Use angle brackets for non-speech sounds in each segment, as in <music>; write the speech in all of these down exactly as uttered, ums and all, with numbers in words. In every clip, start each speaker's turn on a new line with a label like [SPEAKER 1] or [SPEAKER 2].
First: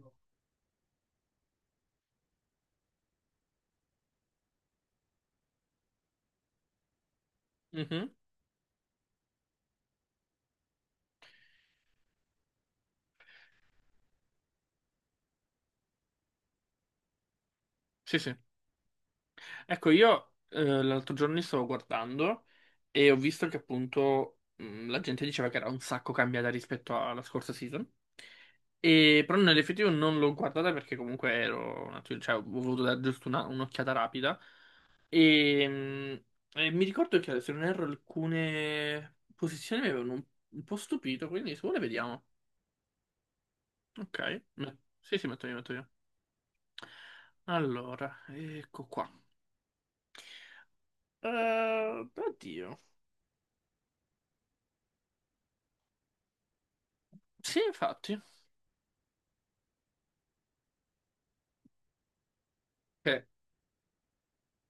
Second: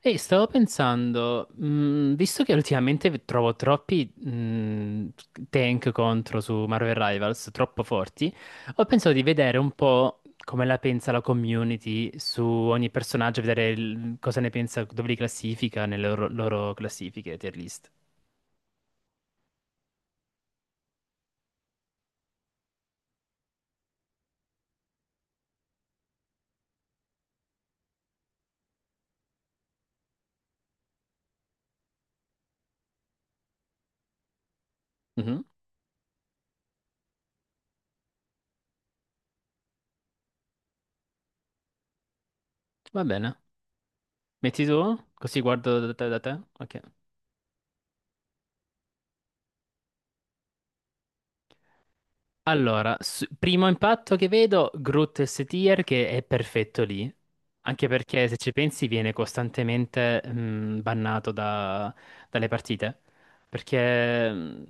[SPEAKER 1] Ehi, stavo pensando, mh, visto che ultimamente trovo troppi mh, tank contro su Marvel Rivals, troppo
[SPEAKER 2] Mhm.
[SPEAKER 1] forti, ho pensato di vedere un po' come la pensa la community su ogni personaggio, vedere il- cosa ne pensa, dove li classifica nelle loro, loro classifiche, tier list.
[SPEAKER 2] Sì, sì. Ecco, io eh, l'altro giorno li stavo guardando e ho visto che appunto mh, la gente diceva che era un sacco cambiata rispetto alla scorsa season. E, però nell'effettivo non l'ho guardata perché comunque ero, un attimo- cioè, ho voluto dare giusto una- un'occhiata rapida.
[SPEAKER 1] Mhm.
[SPEAKER 2] E, mh, e mi ricordo che se non erro alcune posizioni mi avevano un, un po' stupito, quindi se vuole vediamo.
[SPEAKER 1] Va bene.
[SPEAKER 2] Ok.
[SPEAKER 1] Metti
[SPEAKER 2] Me-
[SPEAKER 1] tu?
[SPEAKER 2] Sì, sì,
[SPEAKER 1] Così
[SPEAKER 2] metto io, metto
[SPEAKER 1] guardo
[SPEAKER 2] io.
[SPEAKER 1] da te, da te? Ok.
[SPEAKER 2] Allora, ecco qua. Eh, oddio.
[SPEAKER 1] Allora, s- primo impatto che vedo, Groot S-Tier che è perfetto lì,
[SPEAKER 2] Sì,
[SPEAKER 1] anche
[SPEAKER 2] infatti.
[SPEAKER 1] perché se ci pensi viene costantemente mh, bannato da- dalle partite,
[SPEAKER 2] Sì, è
[SPEAKER 1] perché mh,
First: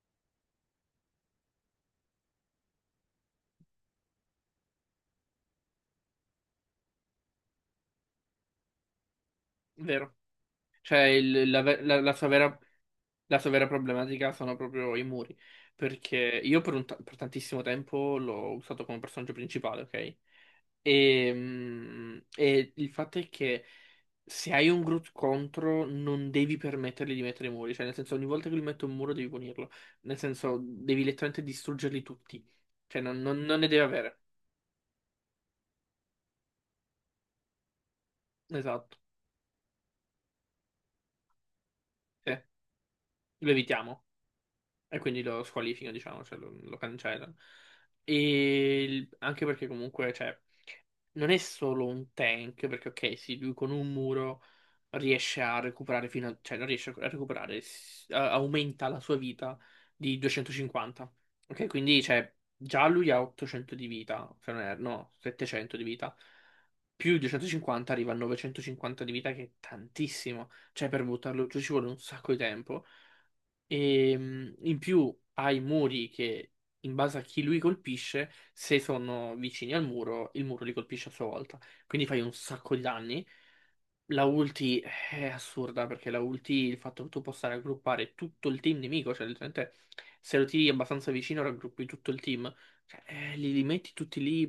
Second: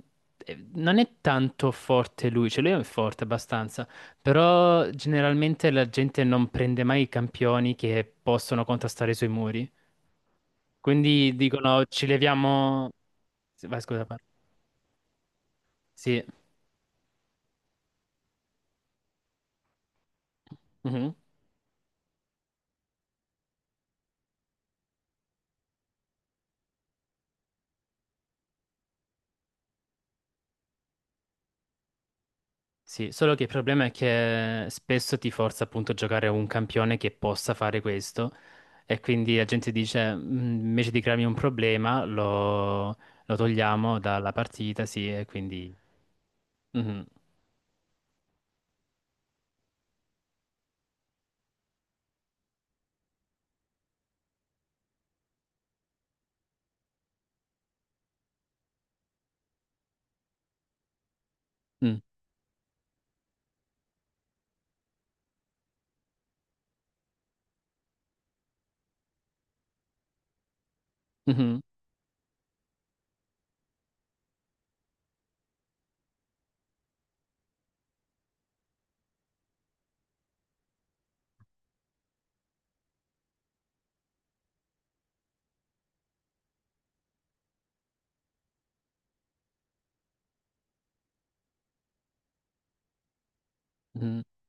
[SPEAKER 1] eh, non è tanto forte lui, cioè lui è forte abbastanza, però generalmente la gente non prende mai i campioni che possono contrastare sui muri,
[SPEAKER 2] vero. Cioè,
[SPEAKER 1] quindi
[SPEAKER 2] il- la, ve-
[SPEAKER 1] dicono
[SPEAKER 2] la-
[SPEAKER 1] ci
[SPEAKER 2] la sua vera,
[SPEAKER 1] leviamo.
[SPEAKER 2] la sua vera
[SPEAKER 1] Vai, scusa, parlo.
[SPEAKER 2] problematica sono proprio i muri. Perché
[SPEAKER 1] Sì.
[SPEAKER 2] io per, un ta- per tantissimo tempo l'ho usato come personaggio principale, ok?
[SPEAKER 1] Mhm.
[SPEAKER 2] E, mm, e il fatto è che se hai un Groot contro, non devi permettergli di mettere i muri. Cioè, nel senso, ogni volta che lui mette un muro devi punirlo. Nel senso, devi letteralmente distruggerli tutti. Cioè,
[SPEAKER 1] Sì,
[SPEAKER 2] non,
[SPEAKER 1] solo
[SPEAKER 2] non-
[SPEAKER 1] che il
[SPEAKER 2] non ne deve
[SPEAKER 1] problema è
[SPEAKER 2] avere.
[SPEAKER 1] che spesso ti forza appunto a giocare un campione che possa fare questo
[SPEAKER 2] Esatto.
[SPEAKER 1] e quindi la gente dice "Mm, invece di crearmi un problema
[SPEAKER 2] Sì,
[SPEAKER 1] lo, lo
[SPEAKER 2] lo
[SPEAKER 1] togliamo
[SPEAKER 2] evitiamo.
[SPEAKER 1] dalla partita,
[SPEAKER 2] E
[SPEAKER 1] sì,
[SPEAKER 2] quindi
[SPEAKER 1] e
[SPEAKER 2] lo
[SPEAKER 1] quindi.
[SPEAKER 2] squalifica, diciamo, cioè lo, lo
[SPEAKER 1] Mhm,
[SPEAKER 2] cancellano. E il- anche perché comunque, cioè, non è solo un tank, perché ok, sì, lui con un muro riesce a recuperare fino a... cioè non riesce a recuperare, s- a- aumenta la sua vita di duecentocinquanta. Ok, quindi,
[SPEAKER 1] mm,
[SPEAKER 2] cioè, già lui ha ottocento di vita, se non erro, no, settecento di vita. Più duecentocinquanta arriva a novecentocinquanta di vita, che è tantissimo. Cioè, per buttarlo giù
[SPEAKER 1] mhm,
[SPEAKER 2] ci vuole un sacco di tempo. E mh, in più ha i muri che, in base a chi lui colpisce, se sono vicini al muro, il muro li colpisce a sua volta. Quindi fai un sacco di danni. La ulti eh, è assurda perché la ulti, il fatto che tu possa raggruppare tutto il team nemico, cioè letteralmente se lo tiri abbastanza vicino raggruppi tutto il team. Cioè, eh, li, li metti tutti
[SPEAKER 1] mhm.
[SPEAKER 2] lì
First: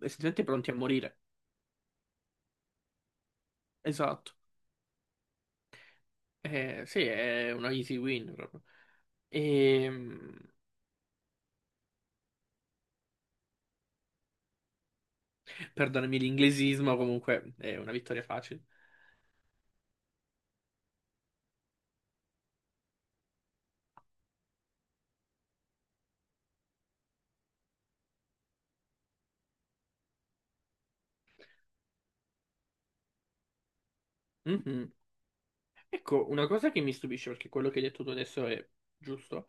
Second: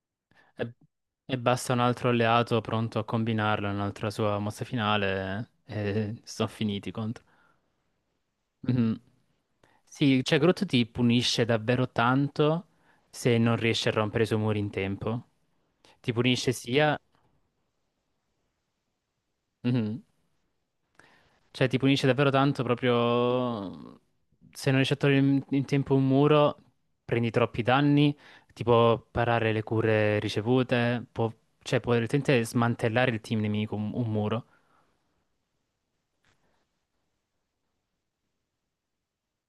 [SPEAKER 2] essenzialmente pronti
[SPEAKER 1] E,
[SPEAKER 2] a morire.
[SPEAKER 1] e basta un altro alleato pronto a combinarlo, un'altra
[SPEAKER 2] Esatto.
[SPEAKER 1] sua mossa finale e sono
[SPEAKER 2] Eh,
[SPEAKER 1] finiti i
[SPEAKER 2] sì,
[SPEAKER 1] contro.
[SPEAKER 2] è una easy win proprio.
[SPEAKER 1] Mhm. Sì,
[SPEAKER 2] Ehm,
[SPEAKER 1] cioè Groot ti punisce davvero tanto se non riesci a rompere i suoi muri in tempo. Ti
[SPEAKER 2] Perdonami
[SPEAKER 1] punisce
[SPEAKER 2] l'inglesismo,
[SPEAKER 1] sia.
[SPEAKER 2] comunque è una vittoria facile.
[SPEAKER 1] Mhm. Cioè ti punisce davvero tanto proprio. Se non riesci a togliere in, in tempo un muro, prendi troppi danni, ti può parare le cure ricevute, può, cioè può direttamente smantellare il team nemico, un, un muro.
[SPEAKER 2] Mhm. Ecco, una cosa che mi stupisce, perché quello che hai detto tu adesso è giusto,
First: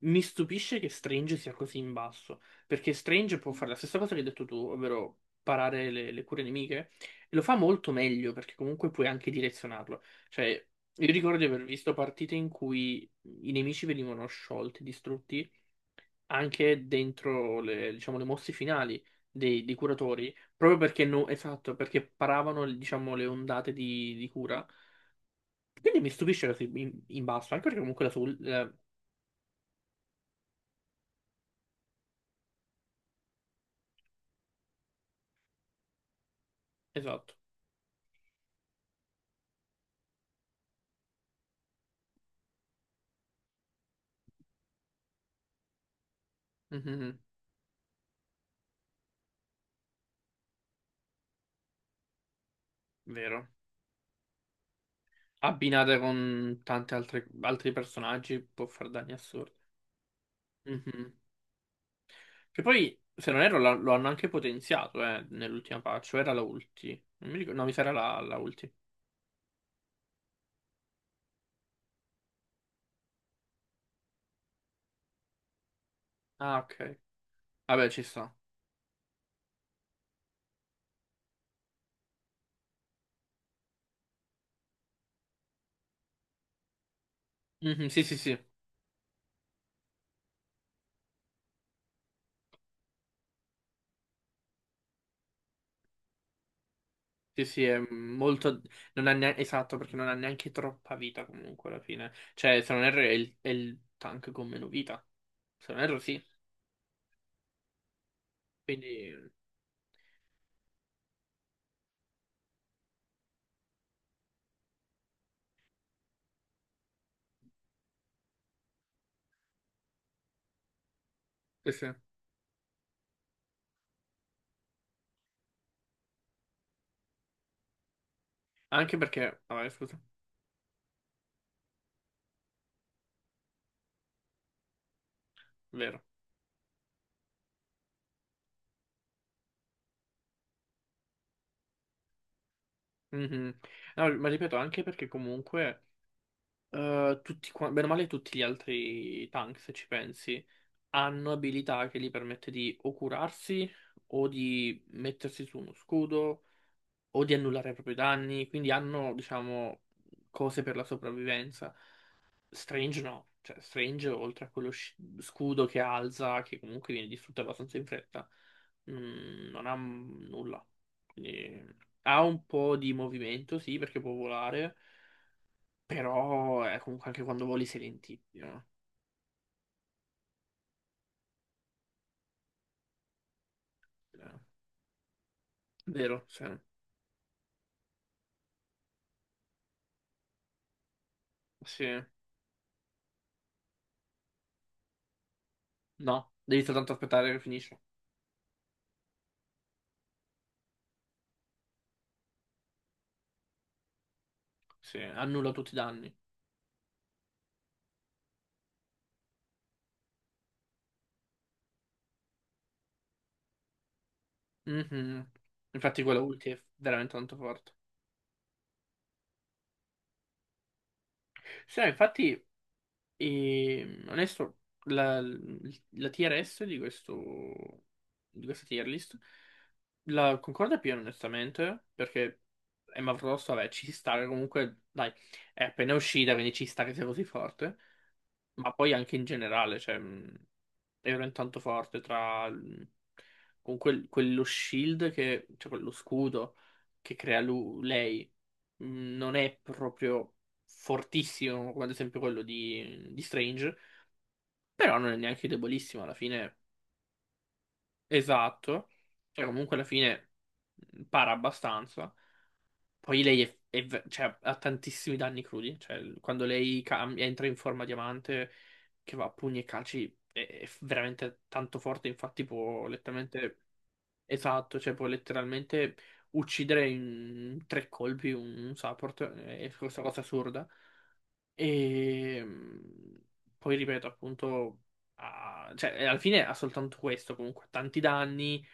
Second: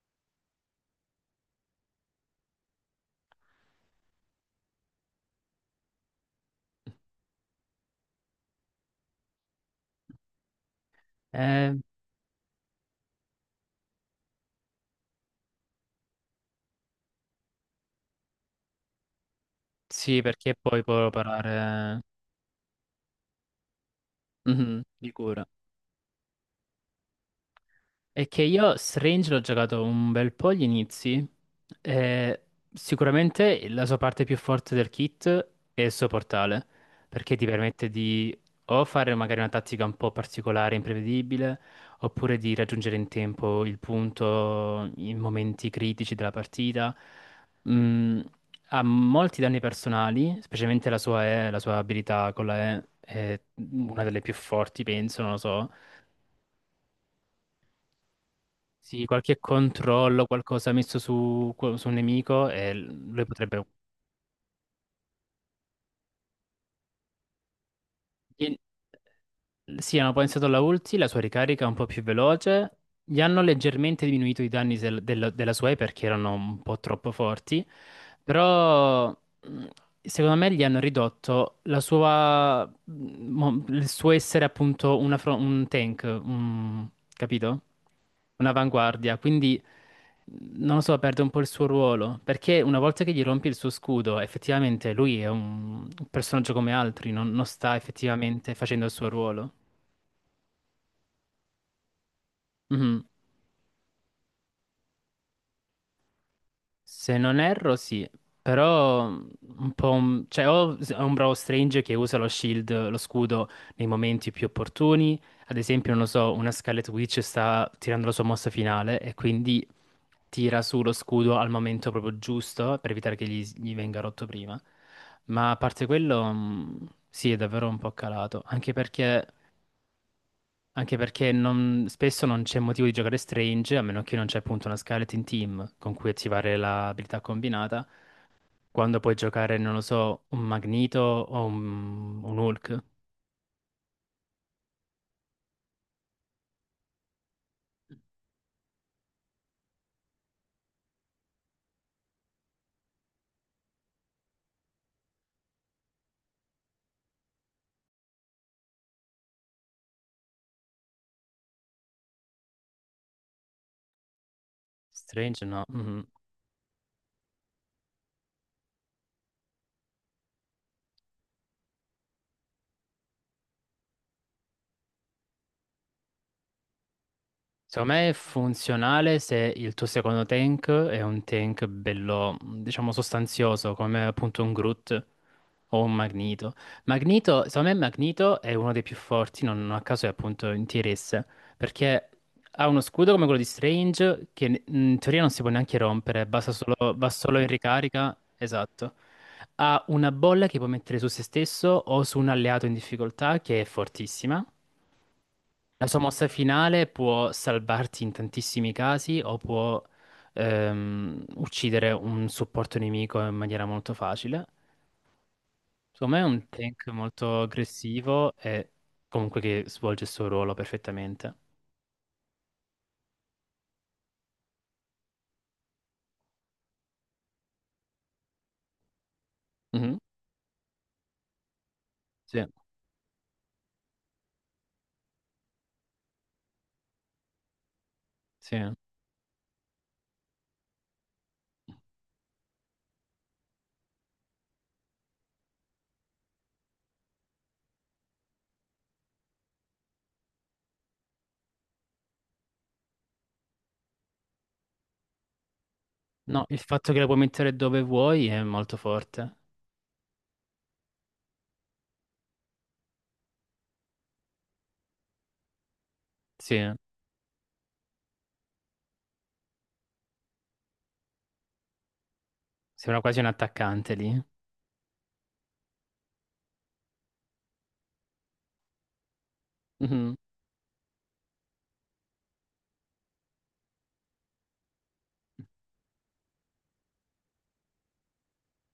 [SPEAKER 2] mi stupisce che Strange sia così in basso, perché Strange può fare la stessa cosa che hai detto tu, ovvero parare le, le cure nemiche, e lo fa molto meglio, perché comunque puoi anche direzionarlo. Cioè, io ricordo di aver
[SPEAKER 1] Eh,
[SPEAKER 2] visto partite in cui i nemici venivano sciolti, distrutti, anche dentro le, diciamo, le mosse finali dei, dei
[SPEAKER 1] sì,
[SPEAKER 2] curatori,
[SPEAKER 1] perché
[SPEAKER 2] proprio
[SPEAKER 1] poi
[SPEAKER 2] perché,
[SPEAKER 1] può
[SPEAKER 2] no, esatto, perché
[SPEAKER 1] parare.
[SPEAKER 2] paravano, diciamo, le ondate di, di cura.
[SPEAKER 1] Mhm, di cura.
[SPEAKER 2] Quindi mi stupisce così in, in basso, anche perché comunque la
[SPEAKER 1] È
[SPEAKER 2] sul...
[SPEAKER 1] che
[SPEAKER 2] eh,
[SPEAKER 1] io Strange l'ho giocato un bel po' agli inizi. E sicuramente la sua parte più forte del kit è il suo portale,
[SPEAKER 2] esatto.
[SPEAKER 1] perché ti permette di o fare magari una tattica un po' particolare, imprevedibile, oppure di raggiungere in tempo il punto in momenti critici della partita.
[SPEAKER 2] Mhm,
[SPEAKER 1] Mm, Ha molti danni personali, specialmente la sua E, la sua abilità con la E è
[SPEAKER 2] vero.
[SPEAKER 1] una delle più forti, penso, non lo so.
[SPEAKER 2] Abbinata con tanti altri, altri personaggi può far
[SPEAKER 1] Sì,
[SPEAKER 2] danni
[SPEAKER 1] qualche
[SPEAKER 2] assurdi.
[SPEAKER 1] controllo, qualcosa messo
[SPEAKER 2] Mhm.
[SPEAKER 1] su, su un nemico
[SPEAKER 2] Che
[SPEAKER 1] e
[SPEAKER 2] poi,
[SPEAKER 1] lui
[SPEAKER 2] se non erro,
[SPEAKER 1] potrebbe.
[SPEAKER 2] la- lo hanno anche potenziato, eh, nell'ultima patch, o era la ulti. Non mi ricordo, no, mi sa era la, la
[SPEAKER 1] In-
[SPEAKER 2] ulti.
[SPEAKER 1] Sì, hanno pensato alla ulti, la sua ricarica è un po' più veloce, gli hanno leggermente diminuito i danni del- del- della sua E perché erano
[SPEAKER 2] Ah,
[SPEAKER 1] un po'
[SPEAKER 2] ok.
[SPEAKER 1] troppo forti,
[SPEAKER 2] Vabbè, ci sta.
[SPEAKER 1] però mh, secondo me gli hanno ridotto la sua, mh, mo- il suo essere appunto una fro- un tank, un- capito?
[SPEAKER 2] Mhm, sì, sì, sì.
[SPEAKER 1] Un'avanguardia, quindi non lo so, perde un po' il suo ruolo, perché una volta che gli rompi il suo scudo, effettivamente lui è un un personaggio come altri, non,
[SPEAKER 2] Sì,
[SPEAKER 1] non
[SPEAKER 2] sì,
[SPEAKER 1] sta
[SPEAKER 2] è
[SPEAKER 1] effettivamente
[SPEAKER 2] molto...
[SPEAKER 1] facendo il
[SPEAKER 2] Non
[SPEAKER 1] suo
[SPEAKER 2] ha neanche...
[SPEAKER 1] ruolo.
[SPEAKER 2] Esatto, perché non ha neanche troppa vita comunque alla fine. Cioè, se non erro è
[SPEAKER 1] Mhm.
[SPEAKER 2] il, è il tank con meno vita. Se non erro sì.
[SPEAKER 1] Se non erro, sì, però mm,
[SPEAKER 2] Quindi...
[SPEAKER 1] un po'. un- Cioè, o s- è un bravo Strange che usa lo shield, lo scudo, nei momenti più opportuni. Ad esempio, non lo so, una Scarlet Witch sta tirando la sua mossa finale e quindi tira su lo scudo al
[SPEAKER 2] Sì,
[SPEAKER 1] momento
[SPEAKER 2] sì.
[SPEAKER 1] proprio giusto per evitare che gli, gli venga rotto prima. Ma a parte quello, mm, sì, è davvero un po' calato, anche
[SPEAKER 2] Anche
[SPEAKER 1] perché.
[SPEAKER 2] perché... Vabbè, scusa.
[SPEAKER 1] Anche perché non- spesso non c'è motivo di giocare Strange, a meno che non c'è appunto una Skeleton Team con
[SPEAKER 2] Vero.
[SPEAKER 1] cui attivare l'abilità combinata, quando puoi giocare, non lo so, un Magneto o un, un Hulk.
[SPEAKER 2] Mhm. No, ma ripeto, anche perché comunque... eh, tutti, qua- bene o male tutti gli altri tank, se ci pensi, hanno abilità che gli permette di o curarsi o di mettersi su uno scudo o di annullare proprio i propri danni, quindi hanno, diciamo, cose per la sopravvivenza. Strange no, cioè Strange oltre a quello sci-
[SPEAKER 1] Strange no.
[SPEAKER 2] scudo che
[SPEAKER 1] Mhm.
[SPEAKER 2] alza, che comunque viene distrutto abbastanza in fretta, mm, non ha m- nulla. Quindi, ha un po' di movimento, sì, perché può volare, però eh, comunque anche quando voli sei
[SPEAKER 1] Secondo me è
[SPEAKER 2] lentissimo.
[SPEAKER 1] funzionale se il tuo secondo tank è un tank bello, diciamo, sostanzioso, come
[SPEAKER 2] Eh,
[SPEAKER 1] appunto un Groot o un
[SPEAKER 2] Vero, sì.
[SPEAKER 1] Magneto. Magneto, secondo me Magneto è uno dei più forti, non a caso è appunto in tier S,
[SPEAKER 2] Sì.
[SPEAKER 1] perché ha uno scudo come quello di Strange che in teoria non si può neanche rompere,
[SPEAKER 2] No,
[SPEAKER 1] basta
[SPEAKER 2] devi soltanto
[SPEAKER 1] solo, va
[SPEAKER 2] aspettare che
[SPEAKER 1] solo in
[SPEAKER 2] finisce.
[SPEAKER 1] ricarica, esatto. Ha una bolla che può mettere su se stesso o su un alleato in difficoltà che è fortissima.
[SPEAKER 2] Sì, annulla tutti i
[SPEAKER 1] La sua
[SPEAKER 2] danni.
[SPEAKER 1] mossa finale può salvarti in tantissimi casi o può ehm, uccidere un supporto nemico in maniera molto facile.
[SPEAKER 2] Mhm. Infatti
[SPEAKER 1] Secondo
[SPEAKER 2] quella
[SPEAKER 1] me è un
[SPEAKER 2] ulti è
[SPEAKER 1] tank
[SPEAKER 2] veramente tanto
[SPEAKER 1] molto
[SPEAKER 2] forte.
[SPEAKER 1] aggressivo e comunque che svolge il suo ruolo perfettamente.
[SPEAKER 2] Sì, no, infatti, eh, onesto, la, la tier S di questo, di questa tier list
[SPEAKER 1] Mhm.
[SPEAKER 2] la concorda più onestamente,
[SPEAKER 1] Sì,
[SPEAKER 2] perché Emma Frost, vabbè, ci sta che comunque, dai, è appena uscita, quindi ci sta che sia così forte.
[SPEAKER 1] sì.
[SPEAKER 2] Ma poi anche in generale, cioè, mh, era intanto forte tra mh, con quel- quello shield che, cioè quello scudo che crea lu- lei, mh, non è proprio fortissimo come ad esempio quello di, di Strange, però non è neanche debolissimo alla
[SPEAKER 1] No,
[SPEAKER 2] fine,
[SPEAKER 1] il fatto che la puoi mettere dove vuoi è molto
[SPEAKER 2] esatto,
[SPEAKER 1] forte.
[SPEAKER 2] cioè comunque alla fine mh, para abbastanza. Poi lei è, è ve- cioè, ha tantissimi danni crudi. Cioè, quando
[SPEAKER 1] Sì,
[SPEAKER 2] lei cam- entra in forma diamante, che va a pugni e calci, è, è veramente tanto forte. Infatti, può
[SPEAKER 1] sembra quasi un
[SPEAKER 2] letteralmente.
[SPEAKER 1] attaccante lì.
[SPEAKER 2] Esatto, cioè, può letteralmente uccidere in tre colpi un, un support. È questa
[SPEAKER 1] Mhm.
[SPEAKER 2] cosa assurda. E mm, Poi ripeto, appunto, ha- cioè, alla fine ha soltanto questo. Comunque, tanti danni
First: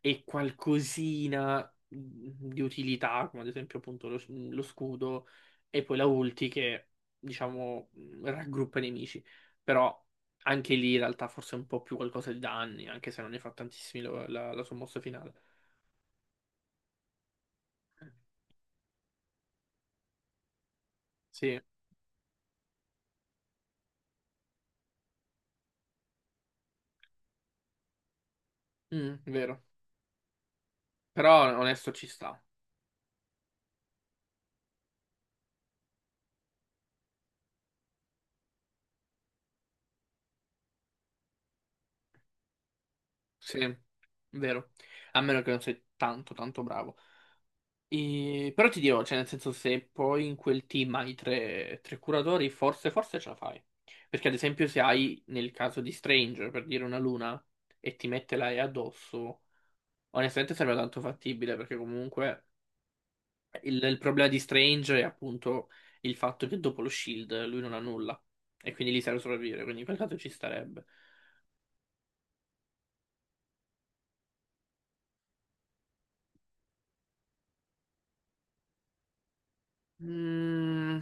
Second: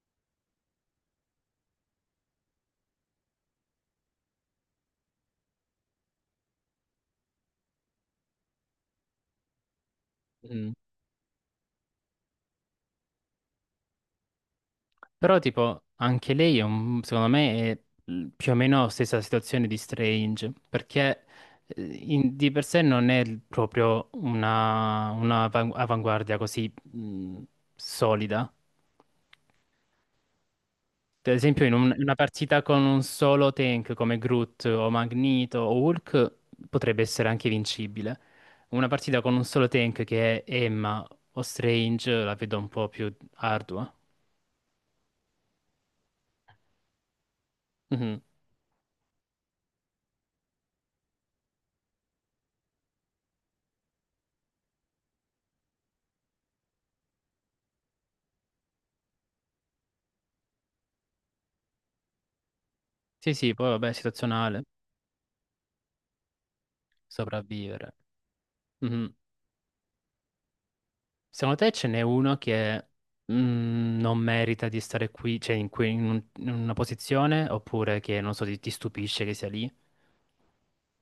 [SPEAKER 2] e qualcosina mhmm, di utilità, come ad esempio appunto lo, lo scudo, e poi la ulti che, diciamo, mhmm, raggruppa i nemici. Però
[SPEAKER 1] Mhm.
[SPEAKER 2] anche lì in realtà forse è un po' più qualcosa di danni, anche se non ne fa tantissimi lo- la, la sua mossa finale.
[SPEAKER 1] Però, tipo, anche lei è un- secondo me è l- più o meno la stessa situazione di Strange, perché
[SPEAKER 2] Sì,
[SPEAKER 1] eh, in- di per sé non è l- proprio una, una avan- avanguardia così mh, solida.
[SPEAKER 2] Mm, vero.
[SPEAKER 1] Per
[SPEAKER 2] Però
[SPEAKER 1] esempio, in
[SPEAKER 2] onesto
[SPEAKER 1] un-
[SPEAKER 2] ci
[SPEAKER 1] una
[SPEAKER 2] sta.
[SPEAKER 1] partita con un solo tank come Groot o Magneto o Hulk potrebbe essere anche vincibile. Una partita con un solo tank che è Emma o Strange la vedo un po' più
[SPEAKER 2] Sì,
[SPEAKER 1] ardua.
[SPEAKER 2] vero. A meno che non sei tanto tanto bravo.
[SPEAKER 1] Mhm.
[SPEAKER 2] E- Però ti dirò, cioè, nel senso, se poi in quel team hai tre, tre curatori, forse, forse ce la fai. Perché, ad esempio, se hai nel caso di Stranger, per dire una luna, e ti mette la E addosso, onestamente sembra tanto fattibile, perché comunque
[SPEAKER 1] Sì, sì, poi
[SPEAKER 2] il,
[SPEAKER 1] vabbè,
[SPEAKER 2] il problema di
[SPEAKER 1] situazionale.
[SPEAKER 2] Strange è appunto il fatto che dopo lo shield lui non ha
[SPEAKER 1] Sopravvivere.
[SPEAKER 2] nulla, e quindi lì
[SPEAKER 1] Mhm.
[SPEAKER 2] serve sopravvivere, quindi in quel caso ci starebbe.
[SPEAKER 1] Secondo te ce n'è uno che mm, non merita di stare qui, cioè in, cui- in un- in una posizione, oppure che non so, ti, ti stupisce che sia lì?
[SPEAKER 2] Mm,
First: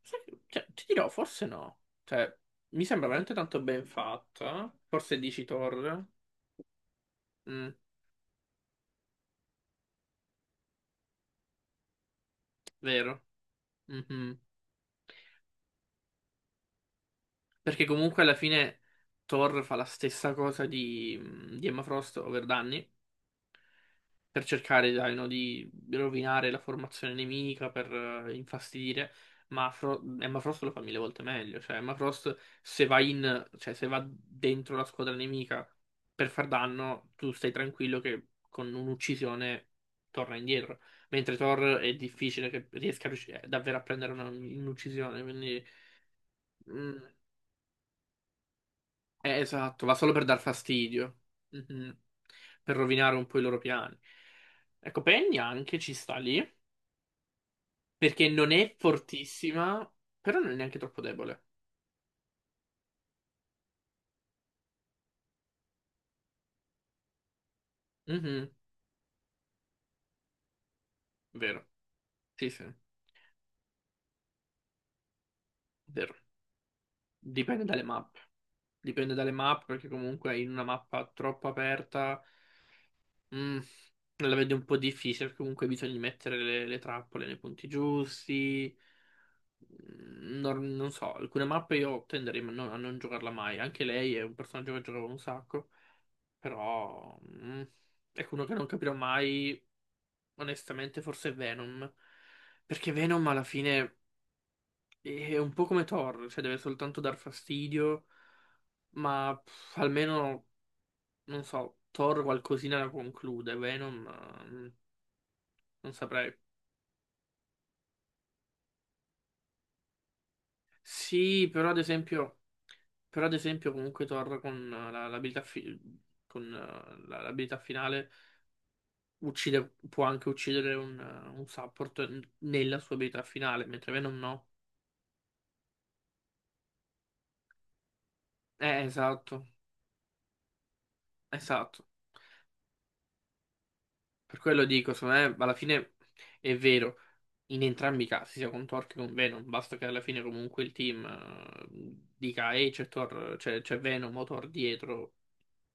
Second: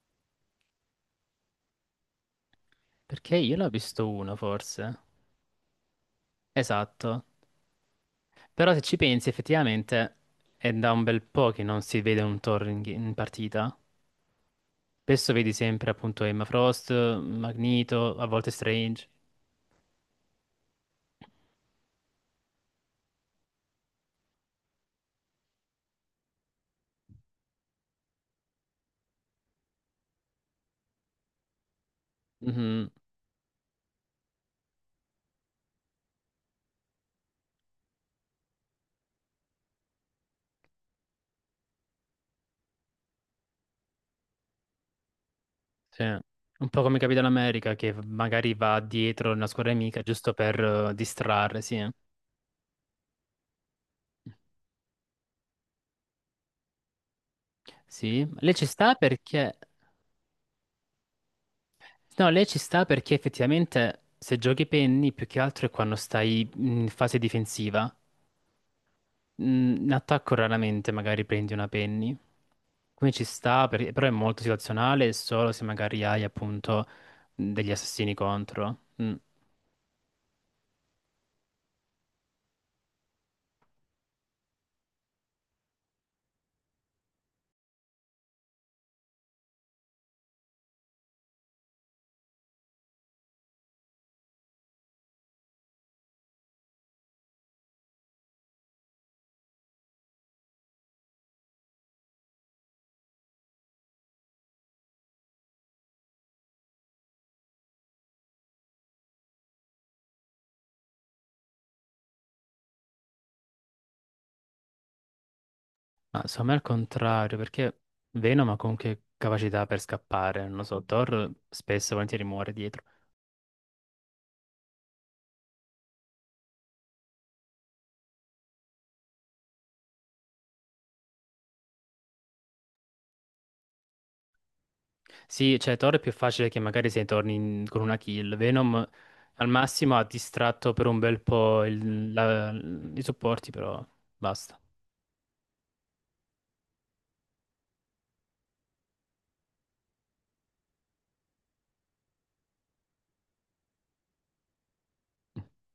[SPEAKER 2] sai che- cioè, ti dirò, forse no. Cioè, mi sembra veramente
[SPEAKER 1] Perché io
[SPEAKER 2] tanto
[SPEAKER 1] ne ho
[SPEAKER 2] ben
[SPEAKER 1] visto uno,
[SPEAKER 2] fatta.
[SPEAKER 1] forse.
[SPEAKER 2] Forse dici Thor.
[SPEAKER 1] Esatto.
[SPEAKER 2] Mm,
[SPEAKER 1] Però se ci pensi, effettivamente è da un bel po' che non si vede un Thor in, in
[SPEAKER 2] vero.
[SPEAKER 1] partita.
[SPEAKER 2] Mhm.
[SPEAKER 1] Spesso vedi sempre appunto Emma Frost,
[SPEAKER 2] Perché
[SPEAKER 1] Magneto,
[SPEAKER 2] comunque
[SPEAKER 1] a
[SPEAKER 2] alla
[SPEAKER 1] volte
[SPEAKER 2] fine
[SPEAKER 1] Strange.
[SPEAKER 2] Thor fa la stessa cosa di, mm, di Emma Frost, ovvero Danny, per cercare, dai, no, di rovinare la formazione nemica, per eh, infastidire, ma Fro- Emma Frost lo fa mille volte meglio. Cioè, Emma Frost se va in, cioè se va dentro la squadra nemica per far danno, tu stai tranquillo che con un'uccisione torna indietro. Mentre Thor è difficile che riesca a riusci- eh, davvero a prendere una- un'uccisione, quindi...
[SPEAKER 1] Sì. Un po' come
[SPEAKER 2] Mm,
[SPEAKER 1] Capitan America che magari va dietro
[SPEAKER 2] eh,
[SPEAKER 1] una squadra
[SPEAKER 2] esatto, va
[SPEAKER 1] amica
[SPEAKER 2] solo per
[SPEAKER 1] giusto
[SPEAKER 2] dar
[SPEAKER 1] per eh,
[SPEAKER 2] fastidio.
[SPEAKER 1] distrarre, sì. Eh.
[SPEAKER 2] Mhm. Per rovinare un po' i loro piani. Ecco, Penny anche ci sta lì,
[SPEAKER 1] Sì,
[SPEAKER 2] perché non
[SPEAKER 1] lei ci
[SPEAKER 2] è
[SPEAKER 1] sta perché.
[SPEAKER 2] fortissima, però non è neanche troppo debole.
[SPEAKER 1] No, lei ci sta perché effettivamente se giochi penny più che altro è quando stai in fase difensiva.
[SPEAKER 2] Mhm,
[SPEAKER 1] Mm, In attacco raramente magari prendi
[SPEAKER 2] vero,
[SPEAKER 1] una penny.
[SPEAKER 2] sì, sì,
[SPEAKER 1] Quindi ci sta, per- però è molto situazionale solo se magari
[SPEAKER 2] vero.
[SPEAKER 1] hai appunto
[SPEAKER 2] Dipende
[SPEAKER 1] degli
[SPEAKER 2] dalle
[SPEAKER 1] assassini
[SPEAKER 2] mappe,
[SPEAKER 1] contro.
[SPEAKER 2] dipende
[SPEAKER 1] Mm.
[SPEAKER 2] dalle mappe, perché comunque in una mappa troppo aperta mm, la vedo un po' difficile, perché comunque bisogna mettere le, le trappole nei punti giusti. Non, non so, alcune mappe io tenderei a non, a non giocarla mai. Anche lei è un personaggio che giocavo un sacco, però mm, ecco uno che non capirò mai, onestamente, forse è Venom. Perché Venom alla fine è un po' come Thor, cioè deve soltanto dar fastidio, ma pff, almeno, non so, Thor qualcosina la conclude, Venom, eh, non
[SPEAKER 1] Ma
[SPEAKER 2] saprei.
[SPEAKER 1] secondo me al contrario, perché Venom ha comunque capacità per scappare, non lo so, Thor
[SPEAKER 2] Sì, però ad
[SPEAKER 1] spesso e volentieri
[SPEAKER 2] esempio.
[SPEAKER 1] muore dietro.
[SPEAKER 2] Però ad esempio comunque Thor con eh, la- l'abilità fi- con eh, la- l'abilità finale uccide, può anche uccidere un, eh, un support n- nella sua abilità finale, mentre Venom no.
[SPEAKER 1] Sì, cioè Thor è più facile che magari se torni in- con una kill,
[SPEAKER 2] Eh,
[SPEAKER 1] Venom
[SPEAKER 2] esatto,
[SPEAKER 1] al massimo ha distratto per un bel po'
[SPEAKER 2] esatto.
[SPEAKER 1] il- la- i supporti, però
[SPEAKER 2] Per
[SPEAKER 1] basta.
[SPEAKER 2] quello dico, secondo me alla fine è vero. In entrambi i casi, sia con Thor che con Venom, basta che alla fine comunque il team eh, dica ehi c'è Thor, c'è c'è Venom o Thor dietro,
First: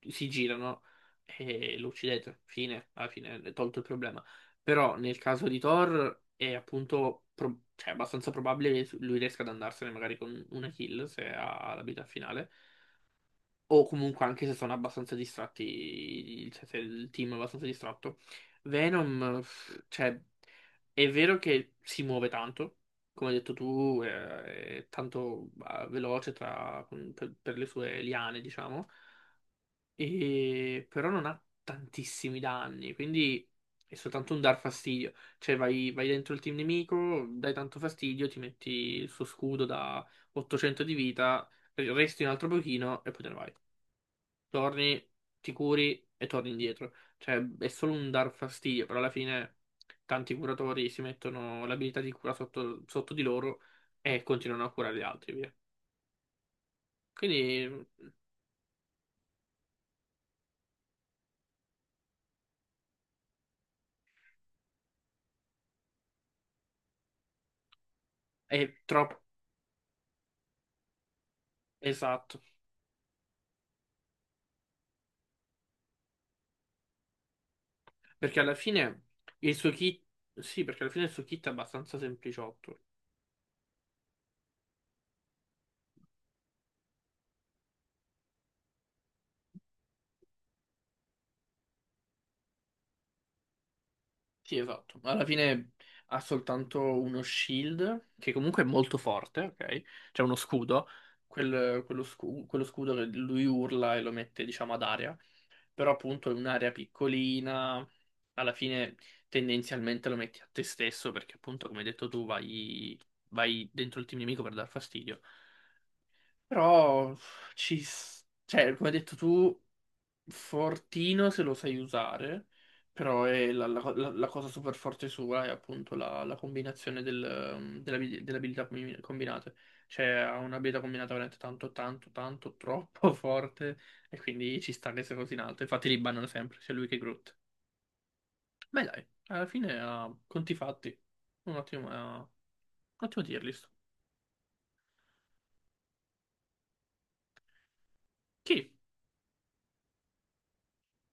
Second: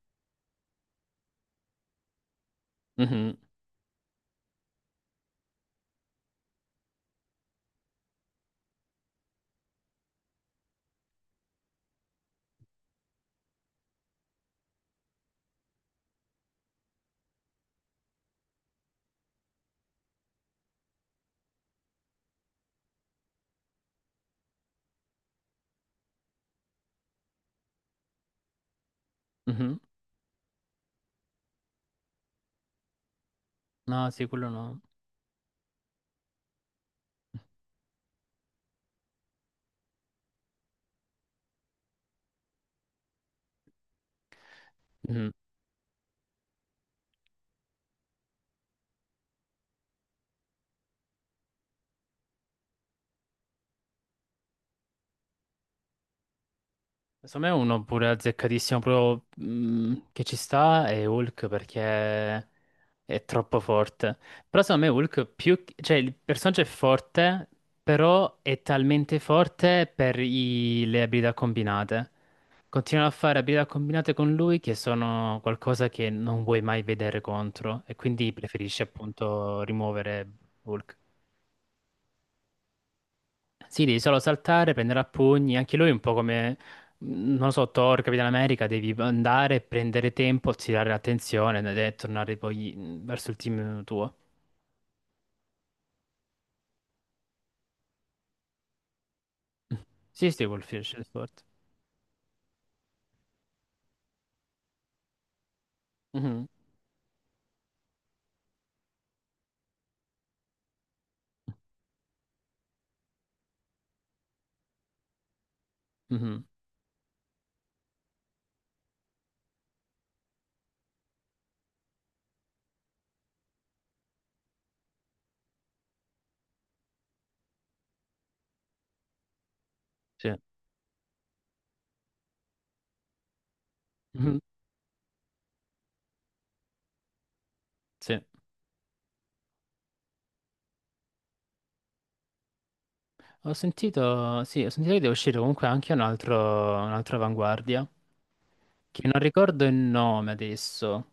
[SPEAKER 2] si girano e lo uccidete, fine,
[SPEAKER 1] Mm.
[SPEAKER 2] alla
[SPEAKER 1] Mhm,
[SPEAKER 2] fine è tolto il problema. Però nel caso di Thor è appunto, pro- cioè, abbastanza probabile che lui riesca ad andarsene magari con una kill se ha la vita finale o comunque anche se sono abbastanza distratti, cioè se il team è abbastanza distratto. Venom, pff, cioè, è vero che si muove tanto, come hai detto tu, eh, è tanto eh, veloce tra- per, per le sue liane, diciamo,
[SPEAKER 1] mhm.
[SPEAKER 2] e- però non ha tantissimi danni, quindi è
[SPEAKER 1] No, sì,
[SPEAKER 2] soltanto un
[SPEAKER 1] quello
[SPEAKER 2] dar
[SPEAKER 1] no.
[SPEAKER 2] fastidio. Cioè vai, vai dentro il team nemico, dai tanto fastidio, ti metti il suo scudo da ottocento di vita, resti un altro pochino e poi te ne vai torni,
[SPEAKER 1] Mhm.
[SPEAKER 2] ti curi e torni indietro. Cioè, è solo un dar fastidio, però alla fine tanti curatori si mettono l'abilità di cura sotto, sotto di loro e continuano a curare gli altri, via.
[SPEAKER 1] Secondo me uno
[SPEAKER 2] Quindi
[SPEAKER 1] pure azzeccatissimo proprio mm, che ci sta è Hulk perché è troppo forte. Però secondo me Hulk più, cioè il personaggio è forte, però è
[SPEAKER 2] è
[SPEAKER 1] talmente
[SPEAKER 2] troppo
[SPEAKER 1] forte per i- le abilità combinate.
[SPEAKER 2] esatto,
[SPEAKER 1] Continuano a fare abilità combinate con lui che sono qualcosa che non vuoi mai vedere contro e quindi
[SPEAKER 2] perché alla
[SPEAKER 1] preferisci
[SPEAKER 2] fine il
[SPEAKER 1] appunto
[SPEAKER 2] suo kit,
[SPEAKER 1] rimuovere
[SPEAKER 2] sì, perché alla
[SPEAKER 1] Hulk.
[SPEAKER 2] fine il suo kit è abbastanza sempliciotto.
[SPEAKER 1] Sì, devi solo saltare, prendere a pugni. Anche lui è un po' come, mm, non lo so, Thor, Capitan America. Devi andare, prendere tempo, attirare l'attenzione ed è tornare poi mm, verso il team tuo.
[SPEAKER 2] Sì, esatto. Alla fine ha soltanto uno shield, che comunque è molto forte, ok?
[SPEAKER 1] <laughs>
[SPEAKER 2] C'è
[SPEAKER 1] Sì,
[SPEAKER 2] uno
[SPEAKER 1] sì,
[SPEAKER 2] scudo,
[SPEAKER 1] Wolfish Sport.
[SPEAKER 2] quel- quello, scu- quello scudo che lui urla e lo mette, diciamo, ad aria. Però appunto è
[SPEAKER 1] Mhm.
[SPEAKER 2] un'area piccolina, alla fine tendenzialmente lo metti a te stesso, perché appunto, come hai detto tu, vai, vai dentro il team nemico per dar fastidio.
[SPEAKER 1] Mhm.
[SPEAKER 2] Però ci... s- Cioè, come hai detto tu... Fortino se lo sai usare, però è la, la- la- la cosa super forte sua è appunto la, la combinazione del, ehm, della abil- delle abilità combi- combinate. Cioè
[SPEAKER 1] Sì.
[SPEAKER 2] ha un'abilità combinata veramente tanto, tanto, tanto, troppo <laughs> forte e
[SPEAKER 1] Mhm.
[SPEAKER 2] quindi ci sta che sia così in alto. Infatti li bannano sempre, sia lui che Groot.
[SPEAKER 1] Sì.
[SPEAKER 2] Ma dai, alla fine ha conti fatti. Un ottimo, eh, un ottimo tier
[SPEAKER 1] Ho
[SPEAKER 2] list.
[SPEAKER 1] sentito, sì, ho sentito che deve uscire comunque anche un altro, un'altra avanguardia.
[SPEAKER 2] Chi?
[SPEAKER 1] Che non ricordo il nome adesso,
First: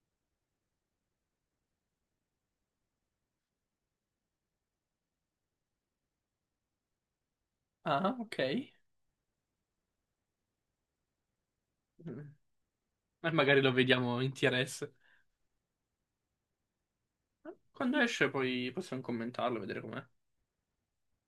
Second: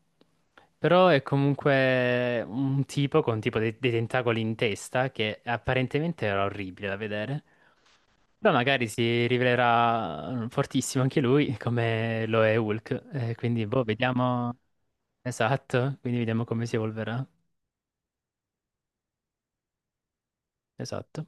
[SPEAKER 1] però è comunque un tipo con tipo dei, dei tentacoli in testa che apparentemente era orribile da vedere,
[SPEAKER 2] Ah,
[SPEAKER 1] però
[SPEAKER 2] ok.
[SPEAKER 1] magari si rivelerà fortissimo anche lui
[SPEAKER 2] Mm.
[SPEAKER 1] come lo è Hulk,
[SPEAKER 2] E
[SPEAKER 1] eh,
[SPEAKER 2] magari
[SPEAKER 1] quindi
[SPEAKER 2] lo
[SPEAKER 1] boh,
[SPEAKER 2] vediamo in
[SPEAKER 1] vediamo.
[SPEAKER 2] T R S.
[SPEAKER 1] Esatto, quindi vediamo come si evolverà.
[SPEAKER 2] Quando esce poi possiamo commentarlo, vedere com'è.
[SPEAKER 1] Esatto.